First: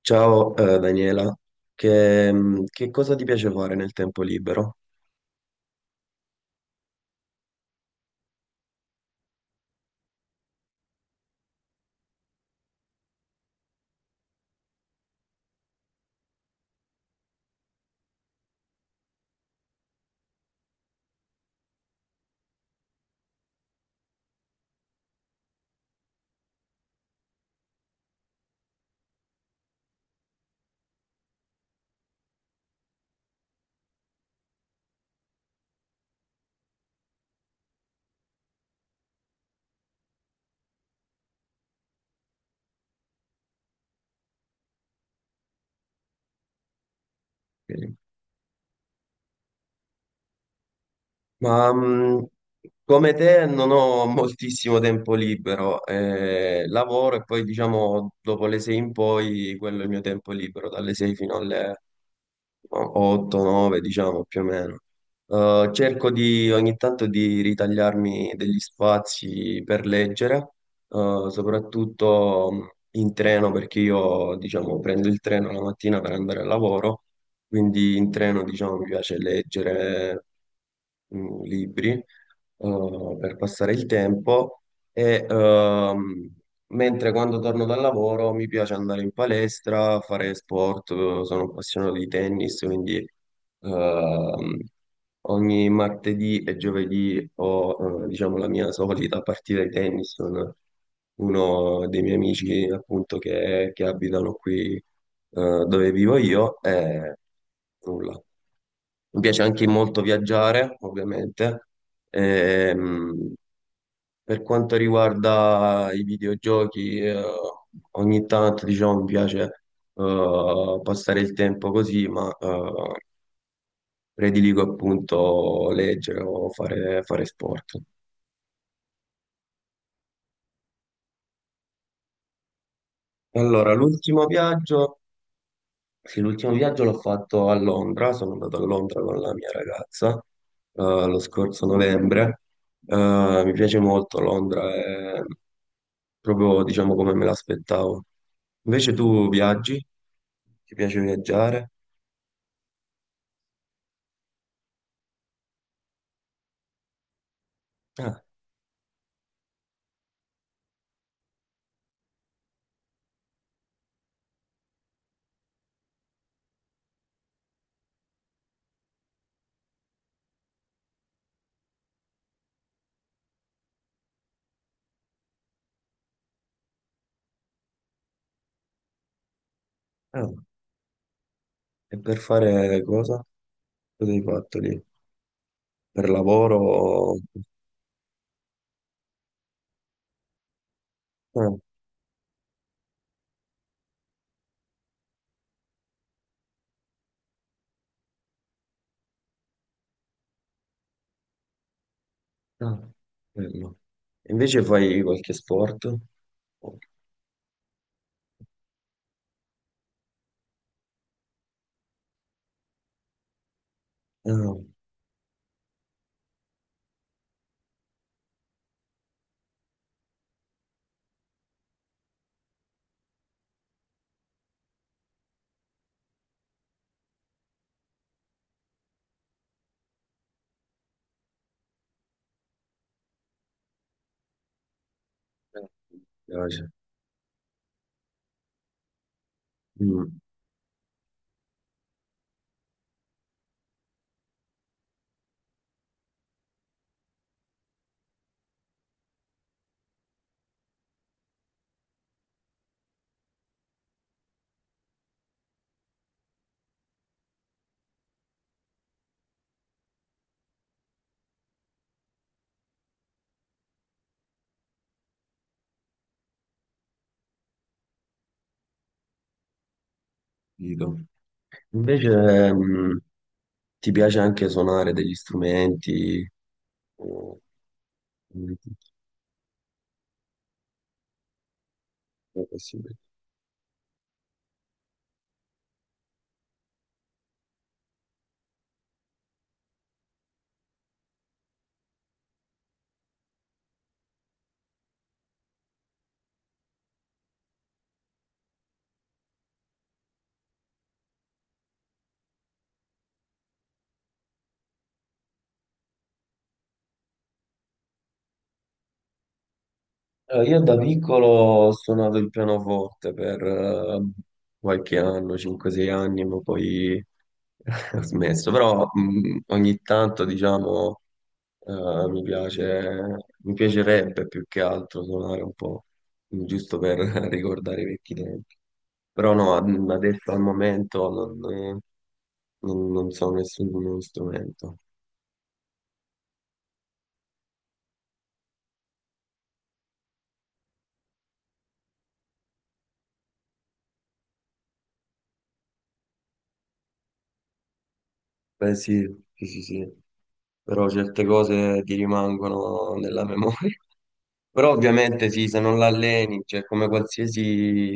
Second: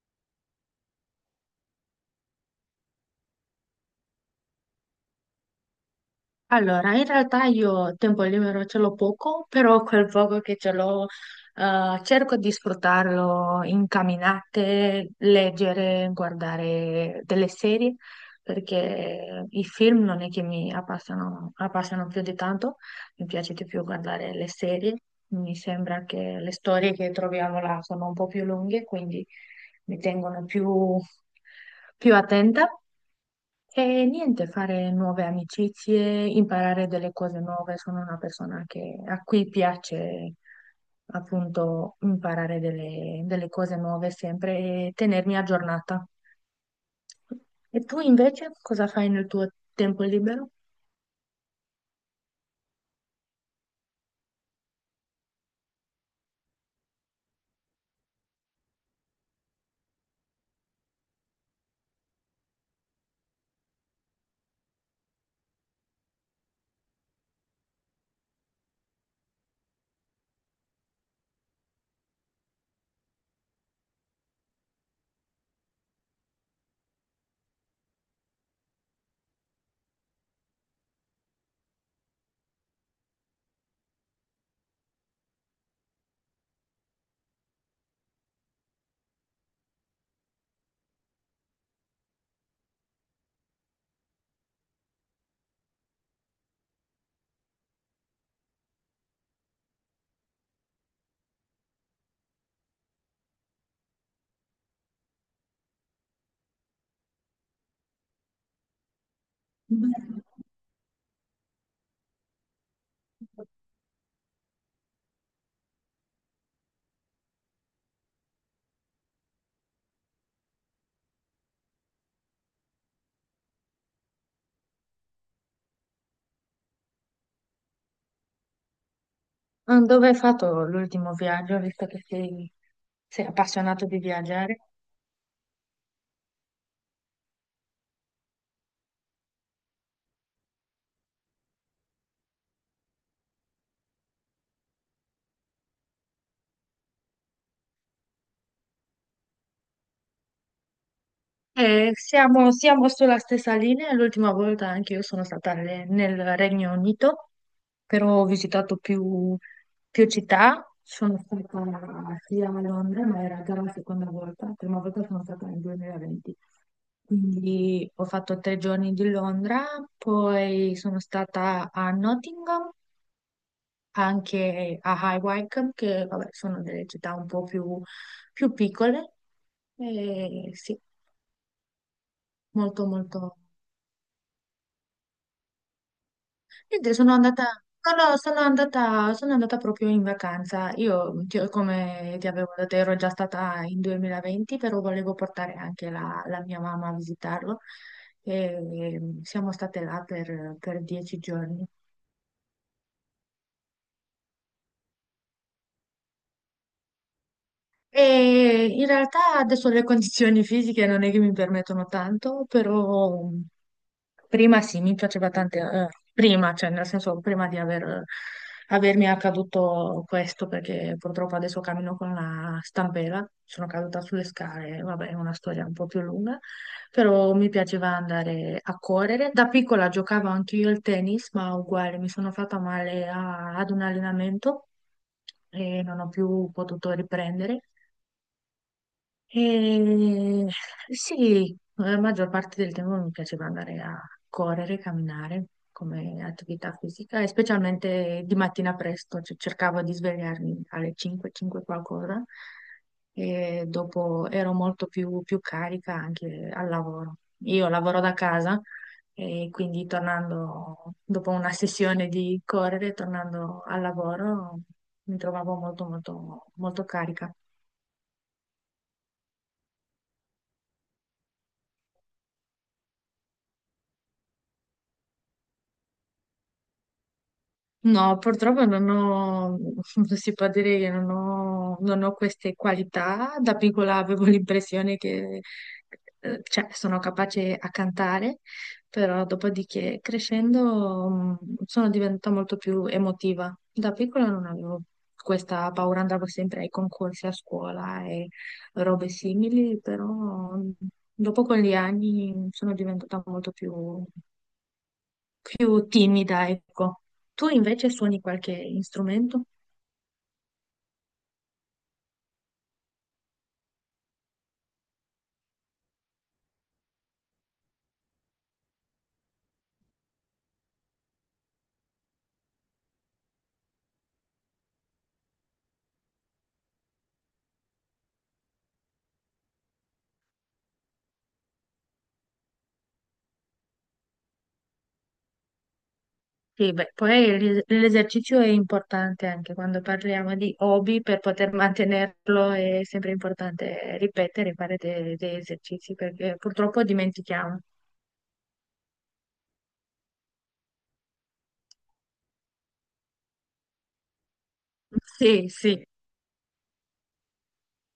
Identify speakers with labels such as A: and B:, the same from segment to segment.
A: Ciao, Daniela, che cosa ti piace fare nel tempo libero?
B: Allora, in realtà io tempo libero ce l'ho poco, però quel poco che ce l'ho, cerco di sfruttarlo in camminate, leggere, guardare delle serie, perché i film non è che mi appassionano, più di tanto. Mi piace di più guardare le serie, mi sembra che le storie che troviamo là sono un po' più lunghe, quindi mi tengono più attenta. E niente, fare nuove amicizie, imparare delle cose nuove. Sono una persona a cui piace appunto imparare delle cose nuove sempre e tenermi aggiornata. E
A: Ok.
B: tu invece cosa fai nel tuo tempo libero?
A: Ma come te non ho moltissimo tempo libero, lavoro e poi diciamo dopo le 6 in poi quello è il mio tempo libero, dalle 6 fino alle 8, 9, diciamo più o meno. Cerco di ogni tanto di ritagliarmi degli spazi per leggere, soprattutto in treno, perché io, diciamo, prendo il treno la mattina per andare al lavoro, quindi in treno, diciamo, mi piace leggere libri per passare il tempo e ehm, Mentre quando torno dal lavoro mi piace andare in palestra, fare sport, sono appassionato di tennis, quindi ehm, ogni martedì e giovedì ho, diciamo, la mia solita partita di tennis con uno dei miei amici appunto che abitano qui dove vivo io e nulla. Mi piace anche
B: Beh,
A: molto viaggiare, ovviamente. Ehm, per quanto riguarda i videogiochi, ogni tanto diciamo, mi piace passare il tempo così, ma prediligo appunto leggere o fare sport.
B: ah, dove hai fatto l'ultimo viaggio, visto che sei
A: Allora,
B: appassionato di
A: l'ultimo
B: viaggiare?
A: viaggio Sì, l'ultimo viaggio l'ho fatto a Londra, sono andato a Londra con la mia ragazza eh, lo scorso novembre. Mi piace molto Londra, è proprio diciamo come me l'aspettavo. Invece tu viaggi? Ti piace viaggiare?
B: Siamo sulla stessa linea, l'ultima volta anche io sono stata nel Regno Unito, però
A: Ah,
B: ho visitato più città, sono stata sia a Londra, ma era già la seconda volta, la prima volta sono stata nel 2020, quindi ho fatto 3 giorni di Londra, poi sono stata a Nottingham, anche a High Wycombe, che vabbè, sono delle città un po' più piccole,
A: ah,
B: e sì,
A: e per fare
B: molto
A: cosa?
B: molto.
A: Cosa hai fatto lì? Per lavoro?
B: Niente, sono andata, no, no, sono andata, proprio in vacanza. Io,
A: Ah,
B: come ti avevo detto, ero già stata in 2020, però volevo portare anche la mia mamma a visitarlo. E siamo state là per 10 giorni.
A: ah, bello. E invece fai qualche sport? Oh,
B: E in realtà adesso le condizioni fisiche non è che mi permettono tanto, però
A: ah,
B: prima
A: mi
B: sì, mi piaceva tante, prima, cioè nel senso prima di avermi accaduto questo, perché purtroppo adesso cammino con la stampella, sono caduta sulle scale, vabbè, è una storia un po' più lunga, però mi piaceva andare a correre. Da piccola giocavo anche io al tennis, ma uguale, mi sono fatta male ad un allenamento e non ho più
A: piace.
B: potuto riprendere.
A: Mm.
B: E sì, la maggior parte del tempo mi piaceva andare a correre, camminare come attività fisica e specialmente di mattina presto, cioè cercavo di svegliarmi alle 5, 5 qualcosa e dopo ero molto più carica anche al lavoro. Io lavoro da casa e quindi tornando dopo una sessione di correre, tornando al lavoro, mi trovavo molto, molto, molto carica.
A: Capito. Invece, mh, ti piace anche suonare degli strumenti? o-
B: No, purtroppo non ho, si può dire che non ho
A: o
B: queste
A: possibile?
B: qualità. Da piccola avevo l'impressione che, cioè, sono capace a cantare, però dopodiché crescendo sono diventata molto più emotiva. Da piccola non avevo questa paura, andavo sempre ai concorsi a scuola e robe simili, però dopo con gli anni sono diventata molto più timida, ecco. Tu invece suoni qualche strumento?
A: Io da piccolo ho suonato il pianoforte per qualche anno, 5-6 anni, ma poi ho smesso. Però ogni tanto, diciamo, eh, mi piace, mi piacerebbe più che altro suonare un po', giusto per ricordare i vecchi tempi. Però no, adesso al momento non so nessun nuovo strumento.
B: Sì, beh, poi l'esercizio è importante anche quando parliamo di hobby, per poter mantenerlo è sempre importante ripetere, fare degli esercizi perché purtroppo dimentichiamo.
A: Beh, sì, sì, sì, sì, però certe cose ti rimangono nella memoria. Però ovviamente
B: Sì,
A: sì, se non
B: sì.
A: l'alleni, cioè come qualsiasi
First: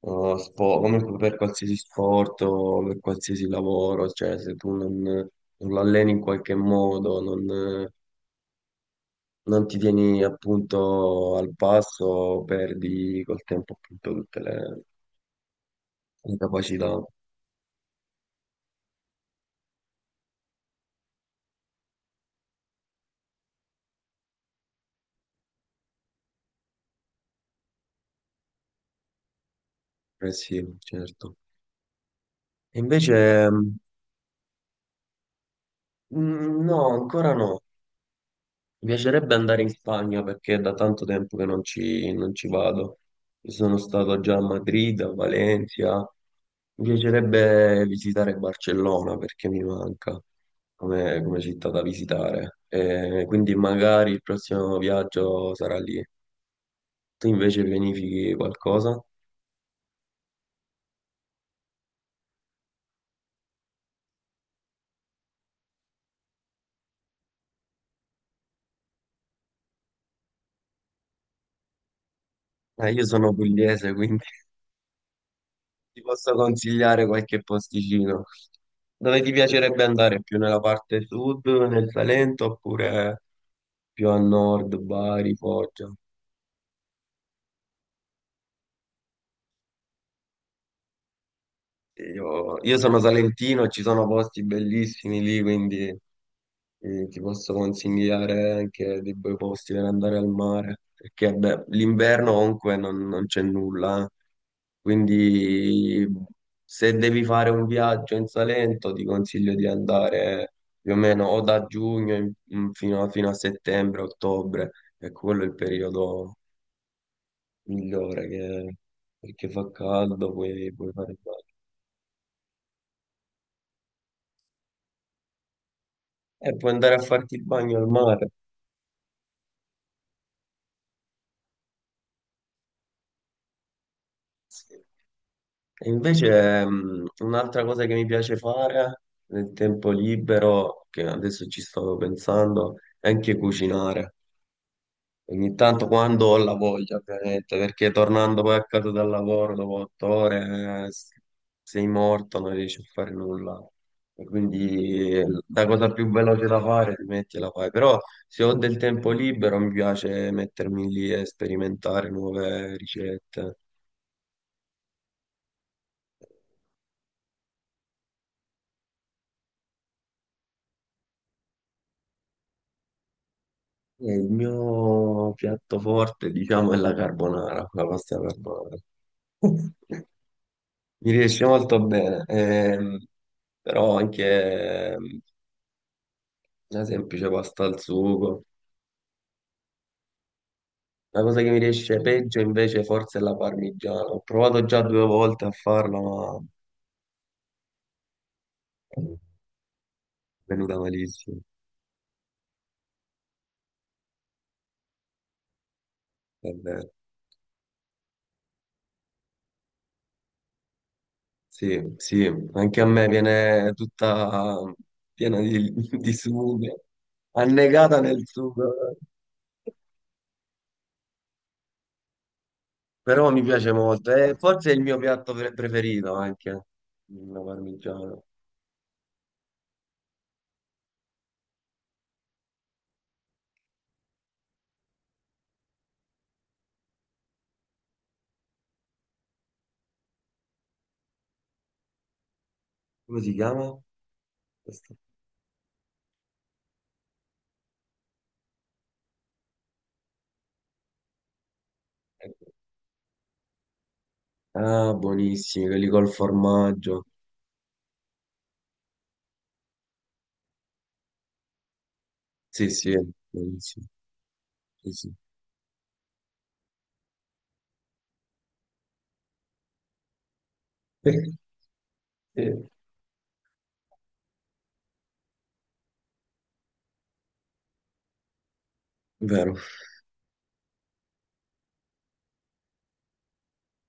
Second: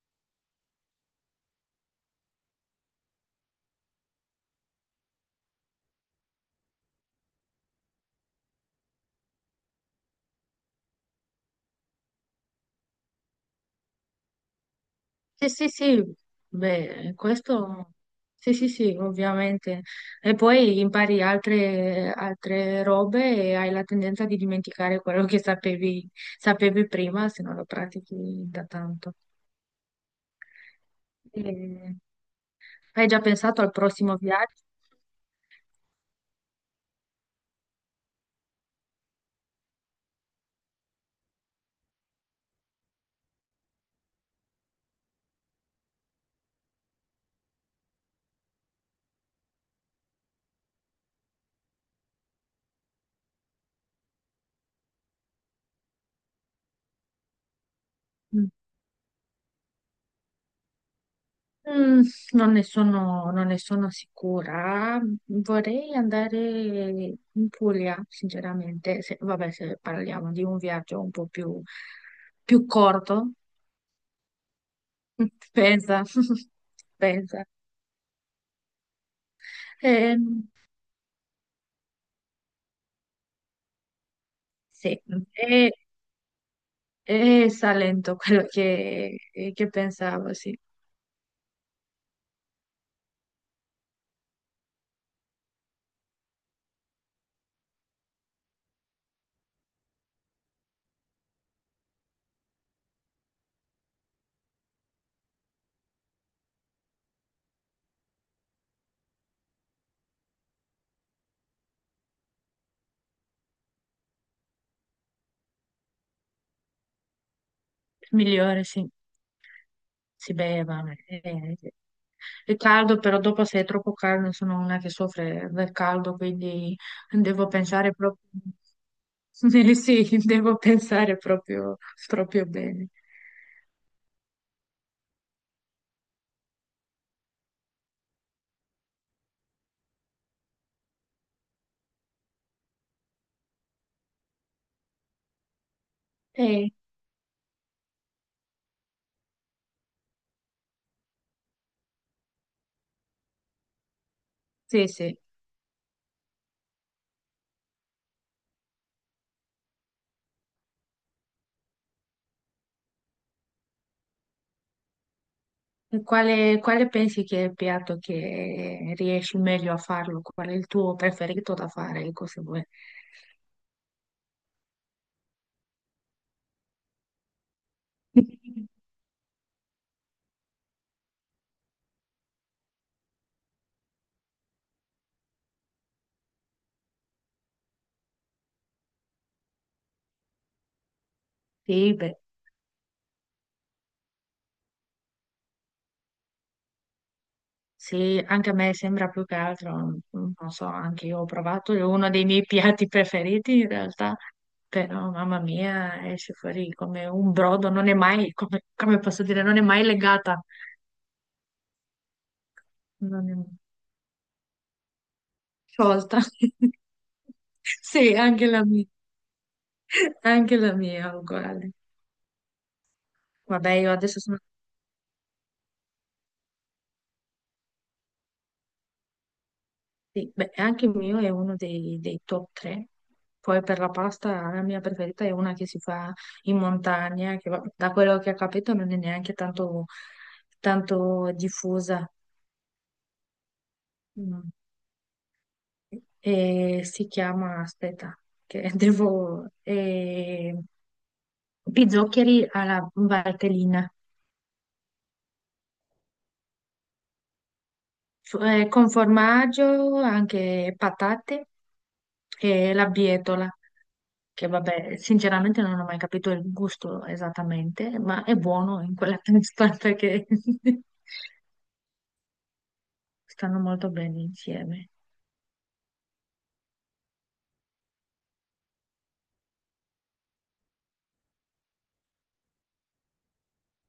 A: come per qualsiasi sport o per qualsiasi lavoro, cioè se tu non l'alleni in qualche modo, non ti tieni appunto al passo, perdi col tempo appunto tutte
B: Sì, sì, sì,
A: le capacità.
B: beh, questo sì, sì, sì, ovviamente. E poi impari altre robe e hai la tendenza di dimenticare quello che sapevi, prima se non lo pratichi da tanto.
A: Eh sì, certo.
B: E
A: E
B: hai già
A: invece,
B: pensato al prossimo viaggio?
A: mm, no, ancora no. Mi piacerebbe andare in Spagna perché è da tanto tempo che non ci vado. Io sono stato già a Madrid, a Valencia. Mi piacerebbe visitare Barcellona perché mi manca come città da visitare. Quindi magari il prossimo viaggio sarà lì. Tu invece pianifichi
B: Mm.
A: qualcosa?
B: Mm, non ne sono sicura. Vorrei andare in Puglia, sinceramente. Se, vabbè, se parliamo di un viaggio un po' più
A: Io
B: corto,
A: sono pugliese, quindi
B: pensa,
A: ti posso consigliare qualche
B: pensa.
A: posticino. Dove ti piacerebbe andare? Più
B: Ehm,
A: nella parte sud, nel Salento, oppure più a nord,
B: sì,
A: Bari,
B: è,
A: Foggia?
B: è Salento quello che pensavo, sì.
A: Io sono salentino, ci sono posti bellissimi lì, quindi ti posso consigliare anche dei bei posti per andare al mare, perché beh, l'inverno comunque non c'è nulla, eh. Quindi se devi fare un viaggio in Salento ti consiglio di andare più o meno o da giugno fino a settembre, ottobre, e quello è il periodo migliore
B: Migliore, sì.
A: perché fa caldo,
B: Si beve,
A: puoi
B: vabbè.
A: fare il bagno.
B: Sì. È caldo, però dopo se è troppo caldo sono una che soffre del caldo,
A: E puoi
B: quindi
A: andare a farti il
B: devo
A: bagno al
B: pensare proprio.
A: mare.
B: Sì, devo pensare proprio, proprio bene.
A: Sì. E invece un'altra cosa che mi piace fare nel tempo libero, che adesso ci stavo pensando, è anche cucinare. Ogni tanto quando ho la
B: Eh,
A: voglia, ovviamente, perché tornando poi a casa dal lavoro dopo 8 ore sei morto, non riesci a fare nulla. E
B: sì,
A: quindi
B: sì.
A: la cosa più veloce da fare, ti metti e la fai. Però se ho del tempo libero mi piace mettermi lì e sperimentare nuove ricette.
B: E quale pensi che è il piatto che riesci meglio a farlo? Qual è il tuo preferito da fare? Ecco, se vuoi.
A: E il mio piatto forte, diciamo, è la carbonara, la pasta alla carbonara. Mi riesce molto bene, però anche una semplice pasta al sugo. La cosa che mi
B: Sì,
A: riesce
B: beh,
A: peggio invece forse è la parmigiana. Ho provato già 2 volte a farla, ma
B: sì, anche a me
A: è
B: sembra più che altro, non so,
A: venuta
B: anche io ho
A: malissimo.
B: provato, è uno dei miei piatti preferiti in realtà, però mamma mia, esce fuori
A: Davvero.
B: come un brodo, non è mai, come, come posso dire, non è mai legata,
A: Sì, sì, anche a me
B: non è
A: viene tutta piena di
B: sciolta.
A: sugo, annegata
B: Sì,
A: nel
B: anche la
A: sugo.
B: mia, anche la mia è uguale.
A: Però mi
B: Vabbè,
A: piace
B: io
A: molto.
B: adesso
A: E
B: sono.
A: forse è il mio piatto preferito anche, la parmigiana.
B: Sì, beh, anche il mio è uno dei top 3. Poi per la pasta la mia preferita è una che si fa in montagna, che da quello che ho capito non è neanche tanto diffusa.
A: Come si chiama?
B: Mm.
A: Questo?
B: E si chiama, aspetta, che Pizzoccheri
A: Ecco.
B: alla Valtellina.
A: Ah, buonissimi, quelli col formaggio.
B: Con formaggio, anche patate
A: Sì,
B: e la
A: sì,
B: bietola,
A: buonissimi.
B: che
A: Sì,
B: vabbè,
A: sì,
B: sinceramente non ho mai capito il gusto esattamente, ma è buono in quella testa perché
A: sì,
B: stanno molto bene insieme.
A: vero.